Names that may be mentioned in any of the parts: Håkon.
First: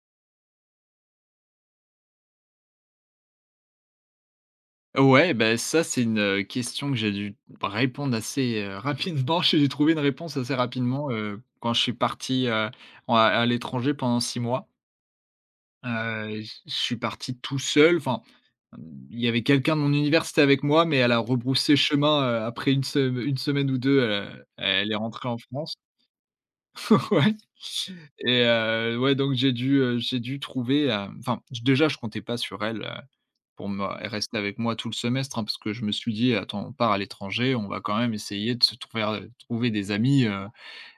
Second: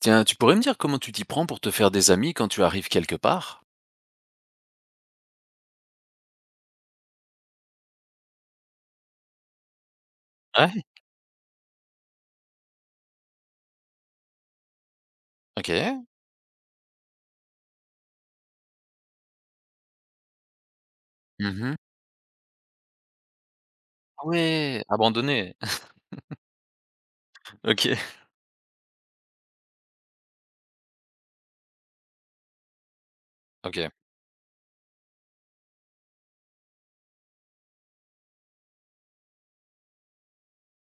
Tiens, tu pourrais me dire comment tu t'y prends pour te faire des amis quand tu arrives quelque part? Ouais, ben ça, c'est une question que j'ai dû répondre assez rapidement. J'ai dû trouver une réponse assez Ouais, rapidement, quand je suis parti, en à l'étranger pendant 6 mois. OK. Je suis parti tout seul, enfin, il y avait quelqu'un de mon université avec moi, mais elle a Mmh rebroussé mh. chemin, après une semaine ou 2. Ah ouais, Elle est rentrée en abandonné. France. Ouais, OK, et ouais, donc j'ai dû trouver, enfin, déjà, je comptais pas sur elle, pour me OK. rester avec moi tout le semestre, hein, parce que je me suis dit: «Attends, on part à l'étranger, on va quand même essayer de se trouver r trouver des amis, heu,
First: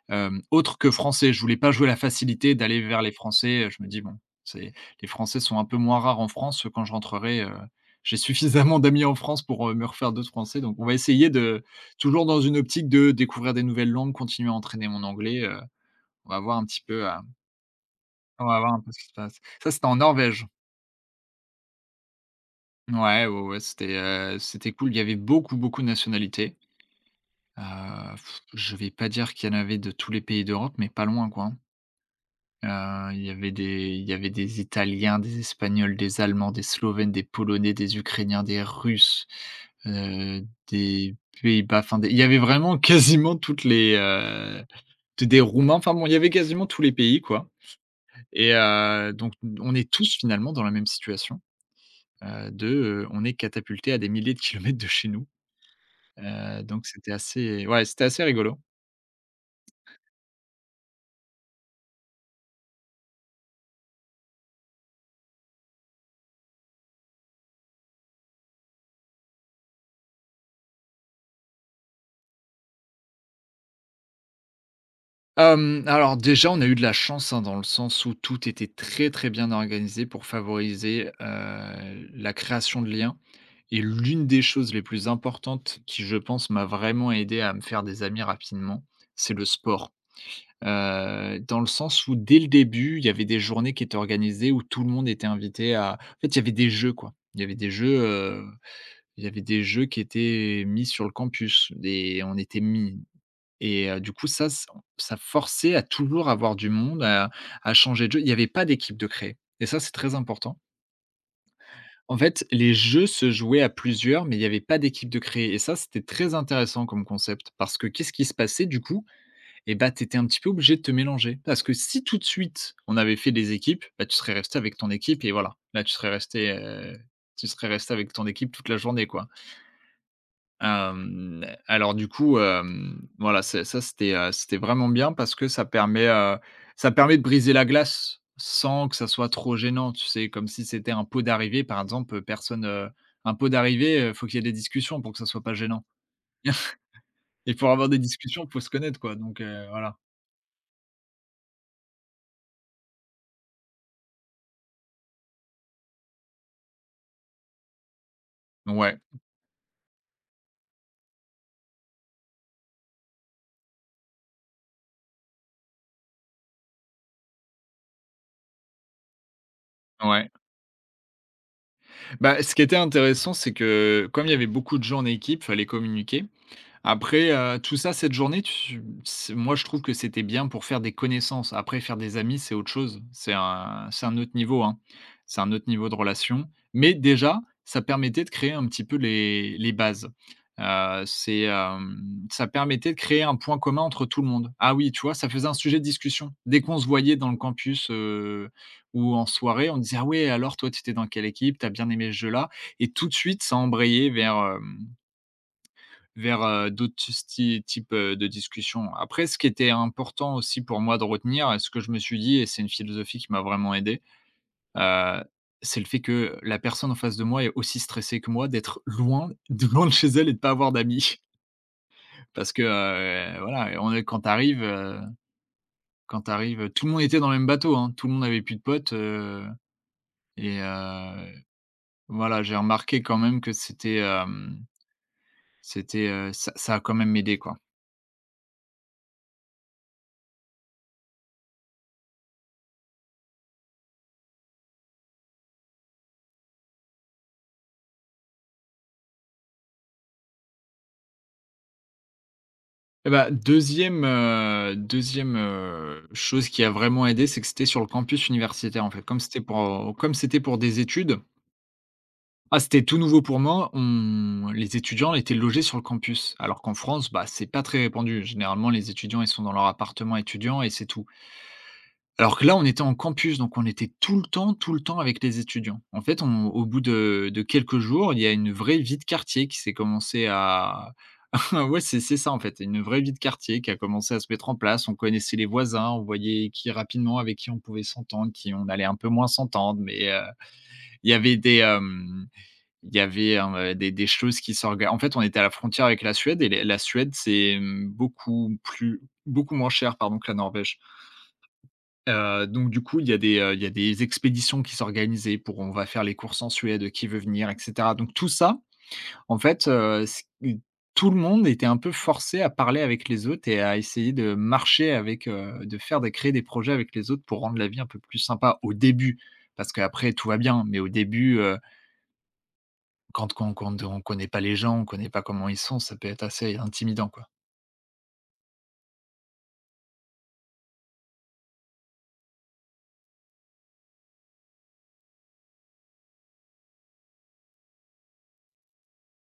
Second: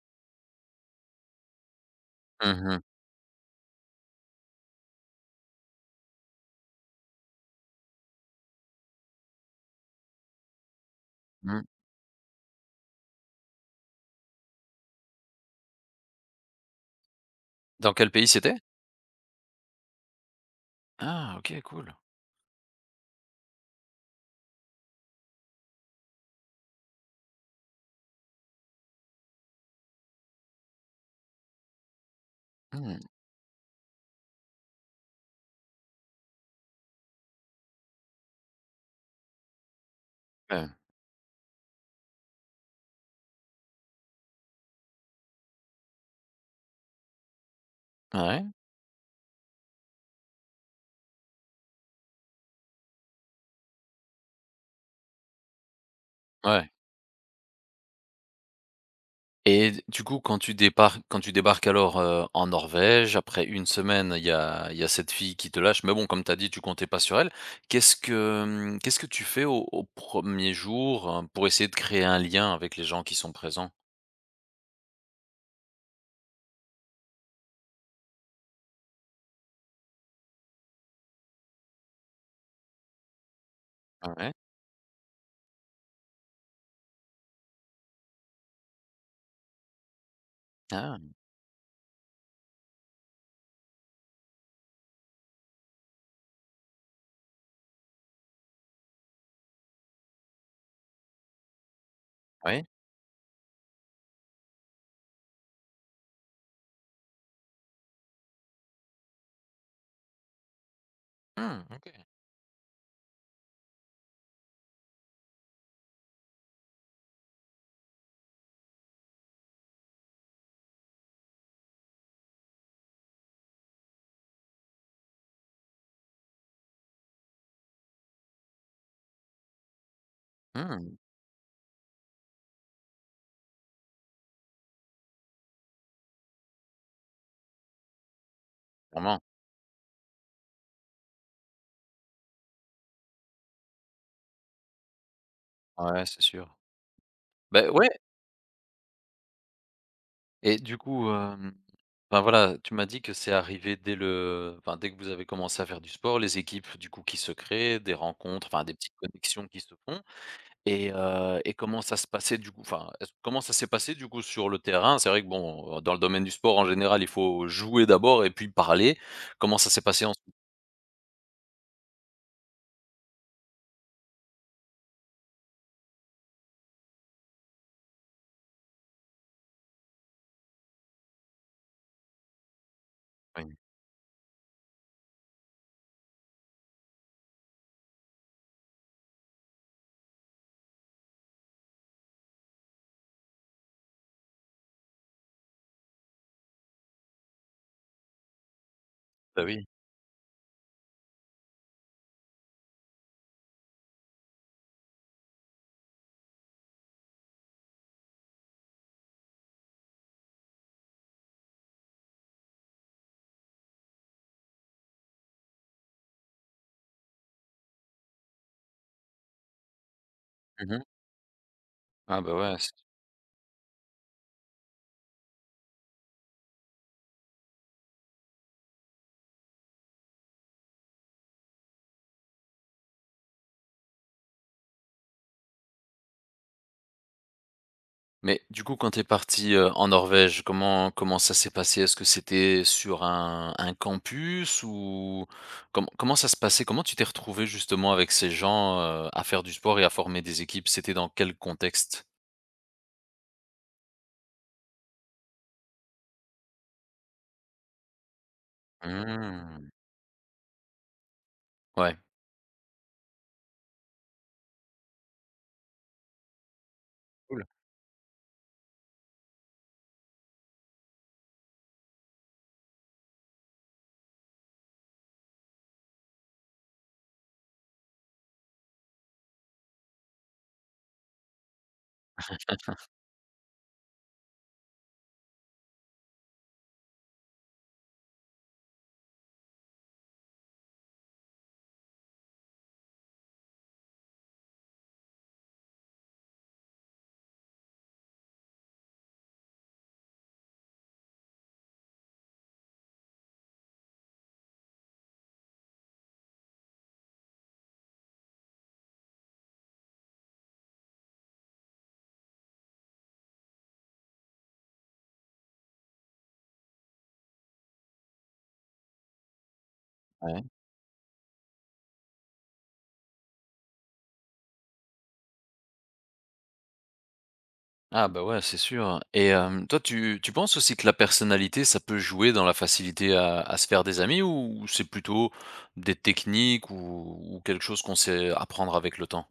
hem, autres que français». Je voulais pas jouer la facilité Mmh d'aller mh. vers les Français, je me dis: «Bon, c'est les Français sont un peu moins rares en France, quand je rentrerai, j'ai suffisamment d'amis en France pour, me refaire d'autres Français». Donc on va essayer de Mmh. toujours dans une optique de découvrir des nouvelles langues, continuer à entraîner mon anglais, on va voir un petit peu, heu, Dans quel pays on c'était? va voir un peu ce qui se passe. Ça, c'était en Norvège. Ah OK, cool. Ouais, ouais, ouais, c'était cool. Il y avait beaucoup, beaucoup de nationalités. Heu, je vais pas dire qu'il y en avait de tous les pays d'Europe, mais pas loin, quoi, hein. Mmh, Il y avait des Italiens, des Espagnols, des Allemands, des Slovènes, des Polonais, des Ukrainiens, des Russes, heu, ouais. des Pays-Bas, enfin, des il y avait vraiment quasiment toutes les, des Roumains, enfin bon, il y avait quasiment tous les pays, quoi. Ouais, Et donc on est tous finalement dans la même situation, on est catapultés à des milliers de kilomètres de chez nous. Ouais, Donc c'était assez ouais, c'était assez rigolo. et d du coup, quand tu débarques alors, en Norvège, après une semaine, il y a cette fille qui te lâche, mais bon, comme tu as dit, tu comptais pas sur elle. Qu'est-ce que tu fais au 1er jour, pour essayer de créer un lien avec les gens qui sont présents? Alors déjà, on a eu de la chance, hein, dans le sens où tout était très, très bien organisé pour favoriser, la création de liens et l'une Ouais. des choses les plus importantes qui, je pense, m'a vraiment aidé à me faire des amis rapidement, c'est le sport. Ah, Dans le sens où dès le début, il y avait des journées qui étaient organisées où tout le monde était invité à en fait, il y avait des jeux, quoi. Il y avait des jeux qui étaient mis sur le campus et on était ouais. mis et du coup ça forçait à toujours avoir du monde, à changer de jeu. Il n'y avait pas d'équipe de créer et ça, c'est très important. Mmh, OK. En fait, les jeux se jouaient à plusieurs, mais il n'y avait pas d'équipe de créer et ça, c'était très intéressant comme concept parce que qu'est-ce qui se passait du coup? Et bah, t'étais un petit peu obligé de te mélanger. Parce que si tout de suite on avait fait des équipes, bah, tu serais resté avec ton équipe et voilà. Là, tu serais resté avec ton équipe toute la journée, quoi. Mmh, Alors du coup, voilà, c'était vraiment bien parce que ça permet de briser la glace sans que ça clairement. soit trop gênant. Tu sais, comme si c'était un pot d'arrivée par exemple, un pot d'arrivée, faut qu'il y ait des discussions pour que ça soit pas gênant Ouais, c'est sûr. et Beh, pour avoir ouais, des discussions, faut se connaître quoi donc voilà. et du coup, voilà, tu m'as dit que c'est arrivé dès que vous avez commencé à faire du sport, les équipes du coup qui se créent, des rencontres, enfin des petites Ouais, connexions qui se font. Et comment ça se passait du coup? Enfin, est-ce comment ça s'est passé du coup sur le terrain? C'est vrai que bon, dans le domaine du sport en général, il faut jouer d'abord et puis parler. Comment ça s'est passé ensuite? ouais. Bah, ce qui était intéressant, c'est que comme il y avait beaucoup de gens en équipe, fallait communiquer. Après, tout ça, cette journée, tu c'est moi, je trouve que c'était bien pour faire des connaissances. Après, faire des amis, c'est autre chose. C'est Oui. un c'est un autre niveau, hein. C'est un autre niveau de relation. Mais déjà, ça permettait de créer un petit peu les bases. Heu, c'est, hem, Ça permettait de créer un point commun entre tout le monde. Ah oui, tu vois, ça faisait un sujet de discussion. Dès qu'on se voyait dans le campus, ou en Bah oui. soirée, on disait: «Ah ouais, alors toi, tu étais dans quelle équipe? T'as bien aimé ce jeu-là?» Et tout de suite, ça embrayait vers, d'autres sty types, de discussions. Après ce qui était important aussi pour moi de retenir et ce que je me suis dit et c'est une philosophie qui m'a vraiment aidé, heu, c'est le fait que la personne en face de moi est aussi stressée que moi d'être loin de loin de chez elle et de pas avoir Mmh mh. d'amis. Ah bah Parce ouais, que, c heu, voilà, on est quand tu arrives, tout le monde était dans le même bateau, hein, tout le monde avait plus de potes, et voilà, j'ai remarqué quand même que ça a quand même aidé, quoi. Mais du coup, quand tu es parti, en Norvège, comment ça s'est passé? Est-ce que c'était sur un campus ou comment ça se passait? Comment tu t'es retrouvé justement avec ces gens, à faire du sport et à former des équipes? C'était dans quel contexte? Eh ben deuxième e 2 chose qui a vraiment aidé, c'est que c'était sur le campus universitaire, en fait. Mmh. Comme c'était pour des études Ouais. ah, c'était tout nouveau pour moi, on les étudiants étaient logés sur le campus. Alors qu'en France, bah, Cool. c'est pas très répandu. Généralement, les étudiants, ils sont dans leur appartement étudiant et c'est tout. Alors que là, on était en campus, donc on était tout le temps avec les étudiants. En fait, on au bout de quelques jours, il y a une vraie vie de quartier qui s'est commencée à Ah ouais, c'est ça en fait, une vraie vie de quartier qui a commencé à se mettre en place. On connaissait les voisins, on voyait qui rapidement avec qui on pouvait s'entendre, qui on allait un peu moins s'entendre, mais il y avait des, hem, il y avait, des choses qui s'organisaient. En fait, on était à la frontière avec la Suède et les la Suède, c'est, beaucoup moins cher pardon que la Norvège. Donc du coup, il y a des expéditions qui s'organisaient pour on va faire les courses en Suède, qui veut venir et cetera. Donc tout ça en fait, c tout le monde était un peu forcé à parler avec les autres et à essayer de marcher avec, de créer des projets avec les autres pour rendre la vie un peu plus sympa au début. Parce qu'après tout va Ouais. bien, mais au début, quand qu'on qu'on on ne connaît pas les gens, on ne connaît pas comment ils sont, ça peut être assez intimidant, quoi. Ah bah, ouais, c'est sûr. Et hem, toi, tu penses aussi que la personnalité, ça peut jouer dans la facilité à se faire des amis, ou c'est plutôt des techniques, ou quelque chose qu'on sait apprendre avec le temps?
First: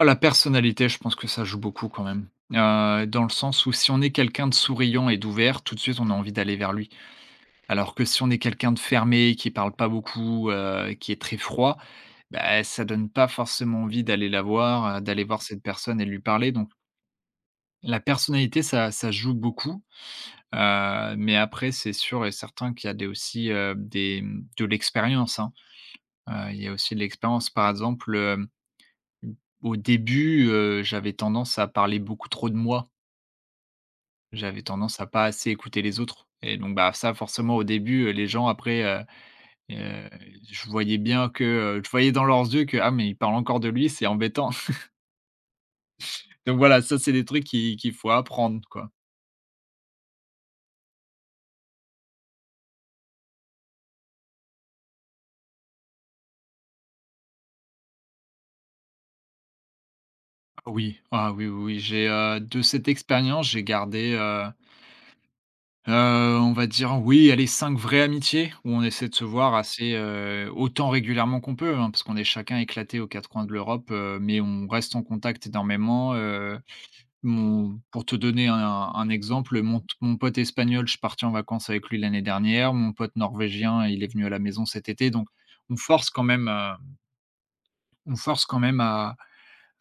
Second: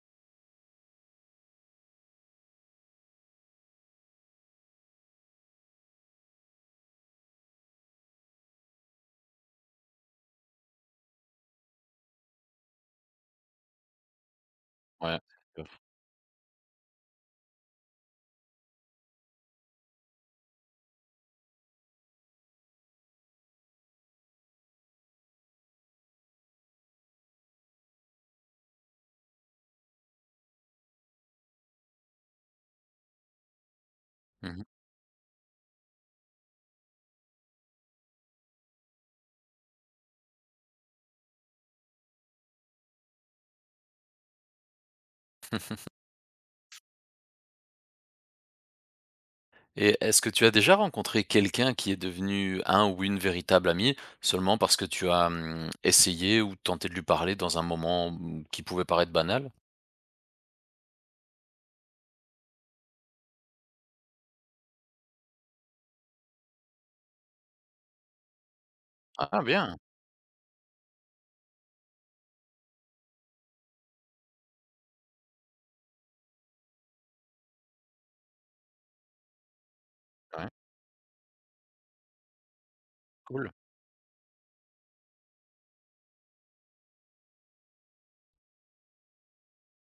Ah, la personnalité, je pense que ça joue beaucoup quand même. Dans le sens où si on est quelqu'un de souriant et d'ouvert, tout de suite on a envie d'aller vers lui. Alors que si on est quelqu'un de fermé, qui parle pas beaucoup, qui est très froid, bah, ça donne pas forcément envie d'aller Ouais. Ouais, d'aller voir c'est cette sûr. personne et de lui parler donc la personnalité ça joue beaucoup, mais après c'est sûr et certain qu'il y a des aussi, des mmh, de l'expérience, hein. Il y a aussi de l'expérience. Par exemple, au début, j'avais tendance à parler beaucoup trop de moi. J'avais Mmh. tendance à pas assez écouter les autres et donc bah, ça forcément au début, les gens aprèsheu, je voyais bien que, je voyais dans leurs yeux que: «Ah mais il parle encore de lui, c'est embêtant». Donc voilà, ça, c'est des trucs qui qu'il faut apprendre, quoi. Et est-ce que tu as déjà rencontré quelqu'un qui est devenu un ou une véritable amie seulement parce que tu as essayé ou tenté de lui parler dans un moment qui pouvait paraître banal? Ah oui, ah oui, oui, oui, de cette expérience, j'ai gardé, on va dire, oui, allez, 5 vraies amitiés où on essaie de se Ah voir bien, assez, autant régulièrement qu'on peut, hein, parce qu'on est chacun éclaté aux 4 coins de l'Europe, mais on reste en contact énormément, mon pour te donner un exemple, mon pote ouais, espagnol, je suis parti en vacances avec lui l'année dernière, mon pote cool. norvégien, il est venu à la maison cet été, donc on force quand même, heu, on force quand même à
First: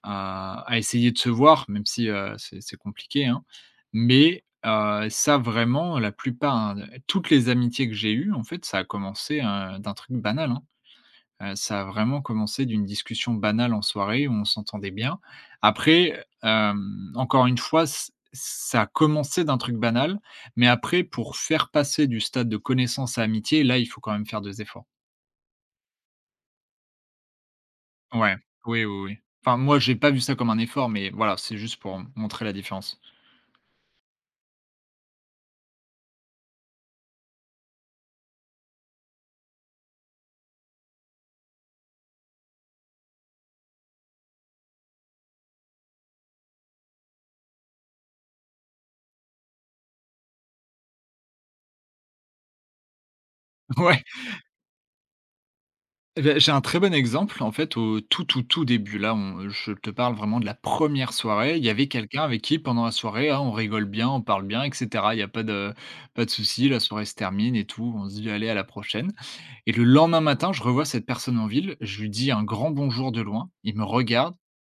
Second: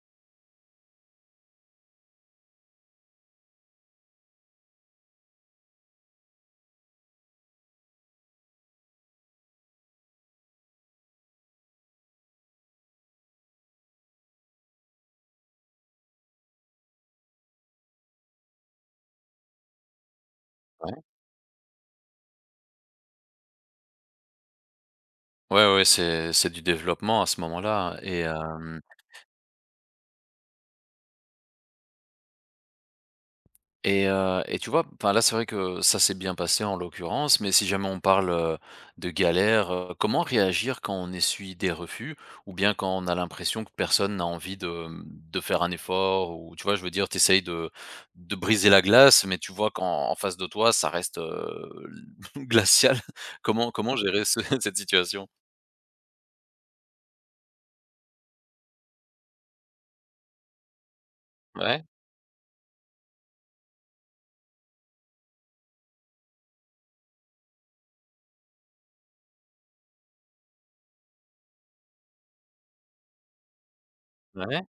à à essayer de se voir, même si, c'est compliqué, hein. Mais, ça vraiment la plupart, hein, toutes les amitiés que j'ai eues, en fait, ça a commencé, d'un truc banal, hein. Ça a vraiment commencé d'une discussion banale en soirée où on s'entendait bien. Après, encore une fois, ç ça a commencé d'un truc banal, mais Ouais, après pour faire passer du stade de connaissance à amitié, là, il faut quand même faire des efforts. ouais, ouais, c'est du développement à ce moment-là. Ouais, oui, oui, oui. Enfin, moi, j'ai pas vu ça comme un effort, mais voilà, c'est juste pour montrer la différence. Et tu vois, enfin, là, c'est vrai que ça s'est bien passé en l'occurrence, mais si jamais on parle, de galère, comment réagir quand on essuie des refus? Ou bien quand on a l'impression que personne n'a envie de faire un effort? Ou tu vois, je veux dire, t'essayes de briser la glace, mais tu vois qu'en face de toi, ça reste, glacial. Comment comment Ouais. gérer ce cette situation? Et beh, j'ai un très bon exemple. En fait, au tout, tout, tout début, là, on je te parle vraiment de la première soirée. Il y Ouais, avait quelqu'un avec qui, pendant la soirée, hein, on rigole bien, on parle bien, et cetera. Il y a pas de souci, la soirée se termine et tout, on se dit: «Allez, à la prochaine», et le lendemain matin, je revois cette personne en ville, je lui dis un grand bonjour de loin, il me regarde ouais.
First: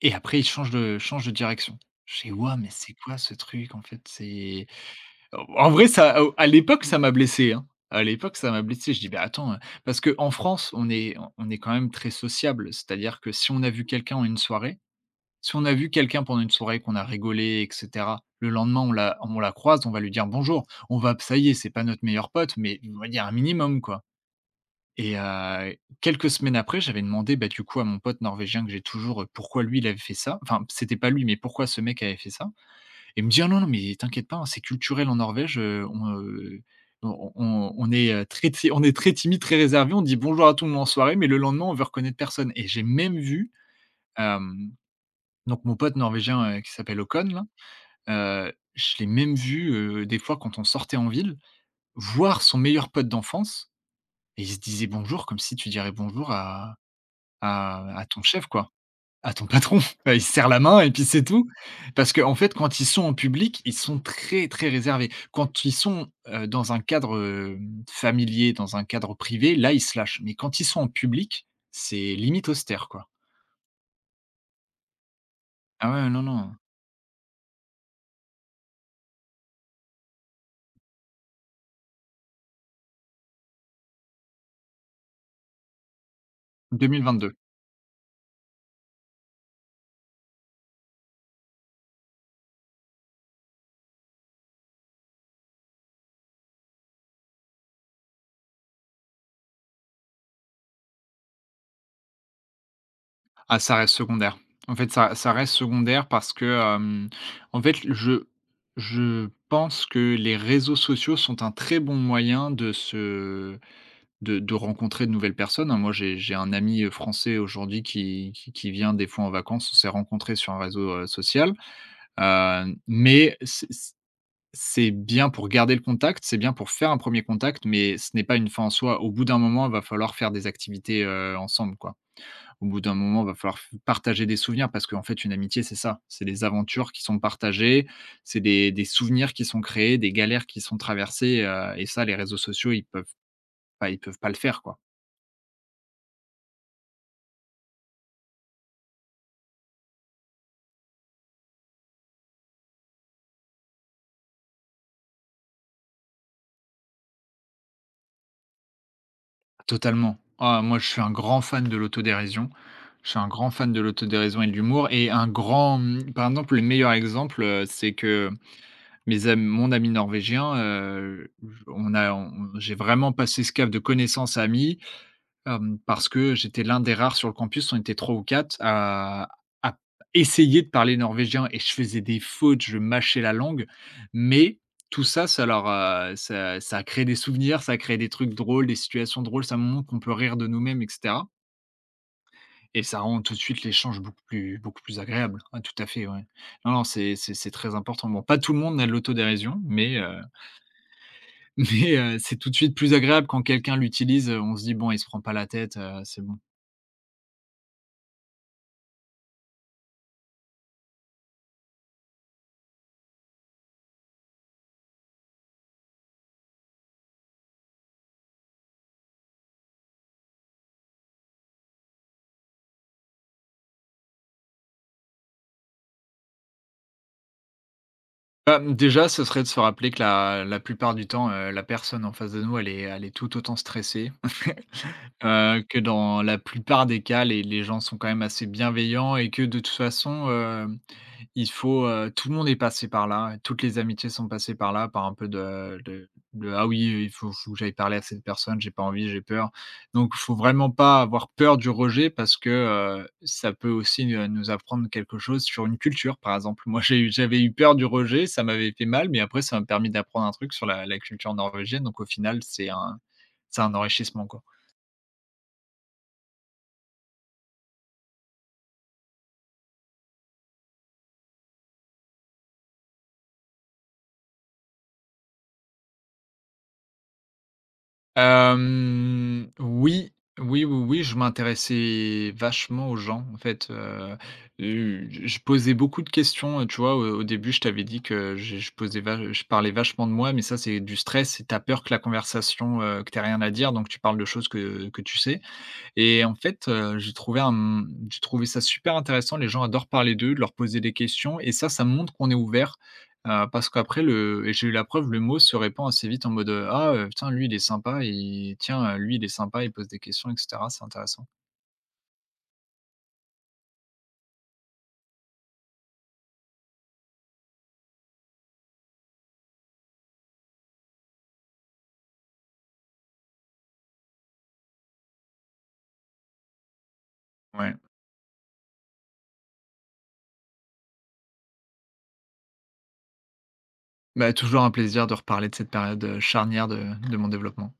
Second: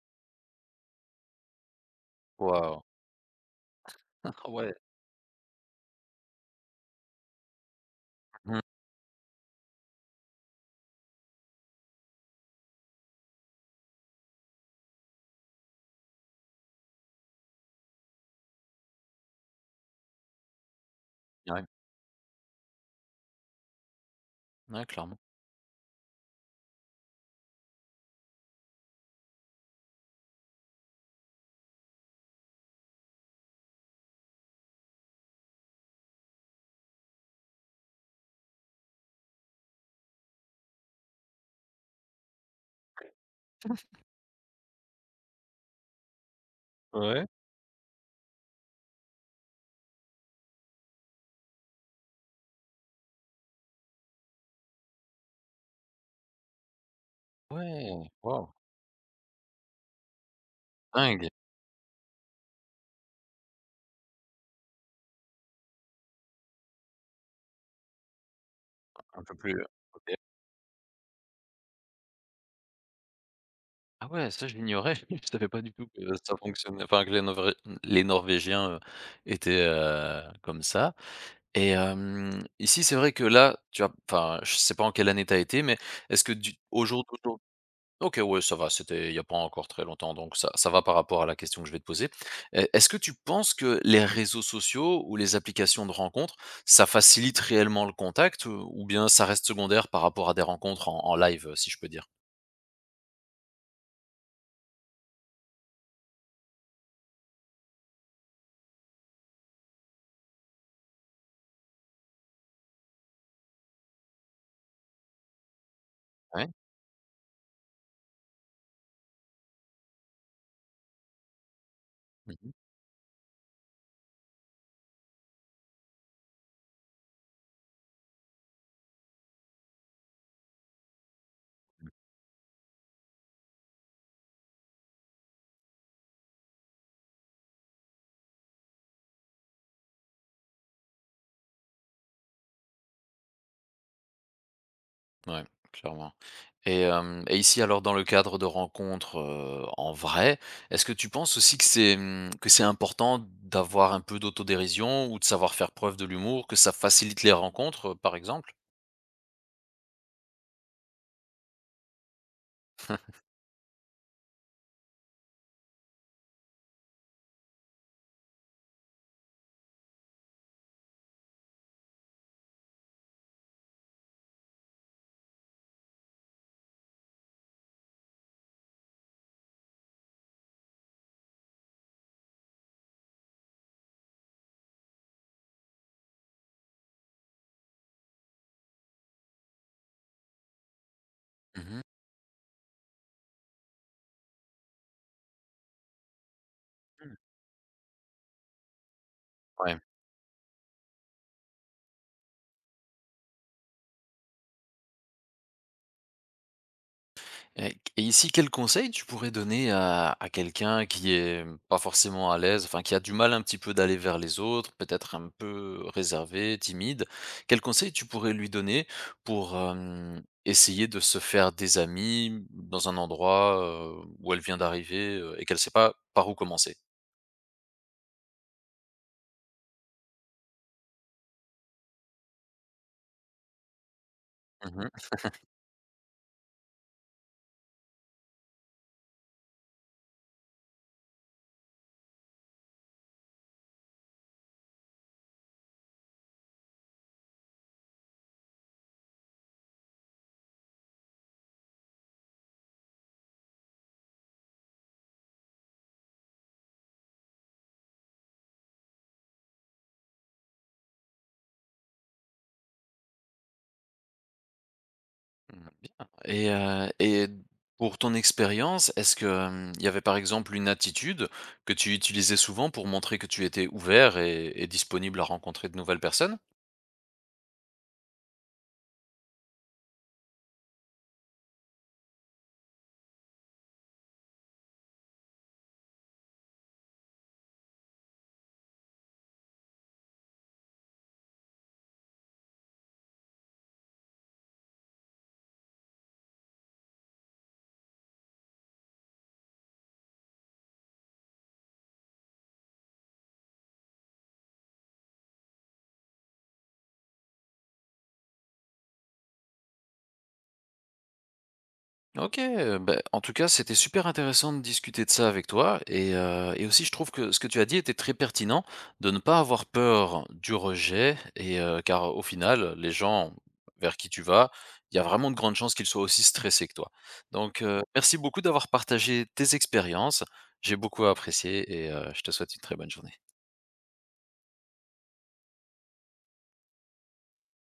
et après il change de direction. Je fais: «Waouh, mais Waouh! c'est quoi ce truc, en fait?» C'est Ouais. En vrai, ça à l'époque, ça m'a blessé, hein. À l'époque, ça Mmh, m'a blessé. Je dis: «Beh, attends», parce que en France, on est quand même très sociable. C'est-à-dire que si on a vu quelqu'un en une soirée, si on a vu quelqu'un pendant une soirée, qu'on a rigolé et cetera, le lendemain, on la croise, on va lui dire: «Bonjour». On va ça y est, ouais. c'est pas notre meilleur pote, mais on va dire un minimum, quoi. Ouais, Et clairement. Quelques semaines après, j'avais demandé, bah, du coup, à mon pote norvégien que j'ai toujours, pourquoi lui, il avait fait ça. Enfin, c'était pas lui, mais pourquoi ce mec avait fait ça et me dit: «Ah non, non, mais t'inquiète pas, hein, c'est culturel en Norvège, on, on est, très ti on est très timide, très réservé, on dit bonjour à tout le monde en soirée, mais le lendemain, on veut reconnaître personne». Et j'ai même vu, hem, donc mon pote norvégien, qui s'appelle Håkon Ouais. là, je l'ai même vu, des fois quand on sortait en ville, voir son meilleur pote d'enfance et ils se disaient bonjour comme si tu dirais bonjour à à Ouais, ton chef, waouh, quoi. À ton patron, bah, il se serre la main et puis c'est dingue! tout. Parce que en fait, quand ils sont en public, ils sont très, très réservés. Quand ils sont, dans un cadre, familier, dans un cadre Un peu privé, plus. là, ils se OK. lâchent. Mais quand ils sont en public, c'est limite austère, quoi. Ah ouais, ça je l'ignorais, je savais pas du tout Ah que ouais, non, ça non, fonctionnait, enfin que les Norvé les Norvégiens, étaient, comme ça. Et hem, ici c'est vrai que là, tu as, enfin je sais pas en quelle année t'as été, mais est-ce que du au jour 2022. d'aujour OK, ouais, ça va, c'était il y a pas encore très longtemps, donc ça ça va par rapport à la question que je vais te poser. Est-ce que tu penses que les réseaux sociaux ou les applications de rencontres, ça facilite réellement le contact, ou bien ça reste secondaire par rapport à des rencontres en en live, si je peux dire? Ah, ça reste secondaire. En fait, ça reste secondaire parce que, hem, en fait, je pense que les réseaux sociaux sont un très bon moyen de se de rencontrer de nouvelles personnes, hein. Moi, j'ai Ouais. un ami, français aujourd'hui qui vient des fois en vacances. On s'est rencontrés sur un réseau, social, Mmh. Mais c'est bien pour garder le contact, c'est bien pour faire un premier contact, mais ce n'est pas une fin en soi. Au bout d'un moment, il va falloir faire des activités, ensemble, quoi. Au bout d'un moment, il va falloir f partager des souvenirs parce qu'en fait, une amitié, c'est ça. C'est des aventures qui sont partagées, c'est des souvenirs qui sont créés, des galères qui sont traversées, heu, et ça, les réseaux sociaux, ils peuvent pas le faire, quoi. Ouais, clairement. Et hem et ici alors dans le cadre de rencontres, en vrai, est-ce que tu penses aussi que que c'est important d'avoir un peu d'autodérision ou de savoir faire preuve de l'humour, que ça facilite les rencontres, par exemple? Totalement. Ah, moi, je suis un grand fan de l'autodérision. Je suis un grand fan de l'autodérision et de l'humour et un grand, mmh, par exemple, le meilleur exemple, c'est que mes am mon ami norvégien, on a on j'ai vraiment passé ce cap de connaissance, ami. Parce que j'étais l'un des rares sur le campus, on était 3 ou 4, à à essayer de parler norvégien et je faisais des fautes, je mâchais la langue, mais tout ça, ça leur a ça ça a créé des souvenirs, ça a créé des trucs drôles, des situations drôles, ça montre qu'on peut rire de nous-mêmes et cetera, Mmh. et ça rend tout de suite l'échange beaucoup plus agréable. Ah tout à fait, ouais. Non, non, c'est c'est très important. Bon, pas tout le monde a de l'autodérision, Ouais. mais mais c'est tout de suite plus agréable quand quelqu'un l'utilise, on se dit: «Bon, il se prend pas la tête, c'est bon». Et ici, quel conseil tu pourrais donner à quelqu'un qui est pas forcément à l'aise, enfin qui a du mal un petit peu d'aller vers les autres, peut-être un peu réservé, timide. Quel conseil tu pourrais lui donner pour essayer de se faire des amis dans un endroit où elle vient d'arriver, et qu'elle sait pas par où commencer? Bah, mmh, déjà, ce serait de se rappeler que la plupart du temps, la personne en face de nous, elle est tout autant stressée. Que dans la plupart des cas, les gens sont quand même assez bienveillants et que de toute façon, il faut, tout le monde est passé par là, toutes les amitiés sont passées par là, par un peu de: «Ah oui, il faut que j'aille parler à cette personne, j'ai pas envie, j'ai peur». Donc il faut vraiment pas avoir peur du rejet parce que, ça peut aussi, nous apprendre quelque chose sur une culture, par exemple. Moi, j'avais eu peur du rejet, ça m'avait fait mal, mais après ça m'a permis d'apprendre un truc sur la culture norvégienne, donc au final, c'est un enrichissement, quoi. Mmh, bien. Et pour ton expérience, est-ce que, il y avait par exemple une attitude que tu utilisais souvent pour montrer que tu étais ouvert et disponible à rencontrer de nouvelles personnes? Hem, oui, oui, je m'intéressais vachement aux gens, en fait, je posais beaucoup de questions, tu vois? Au début, je t'avais dit que je posais va je parlais vachement de moi, mais ça, c'est du stress et tu peur que la conversation, que t'aies rien à dire, donc tu parles de choses que tu sais. Et en fait, j'ai trouvé un, mmh, j'ai trouvé ça super intéressant. Les gens adorent parler d'eux, de leur poser des questions et ça montre qu'on est ouvert, parce qu'après le et j'ai eu la preuve, le mot se répand assez vite en mode, «Ah, putain, lui, il est sympa et tiens, lui, il est sympa, il pose des questions» et cetera. C'est intéressant. OK, beh, en tout cas, c'était super intéressant de discuter de ça avec toi. Et aussi je trouve que ce que tu as dit était très pertinent, de ne pas avoir peur du rejet. Car au final, les gens vers qui tu vas, il y a vraiment de grandes chances qu'ils soient aussi stressés que toi. Donc Ouais. Merci beaucoup d'avoir partagé tes expériences. J'ai beaucoup apprécié, je te souhaite une très bonne journée. Bah, toujours un plaisir de reparler de cette période, charnière de mon développement.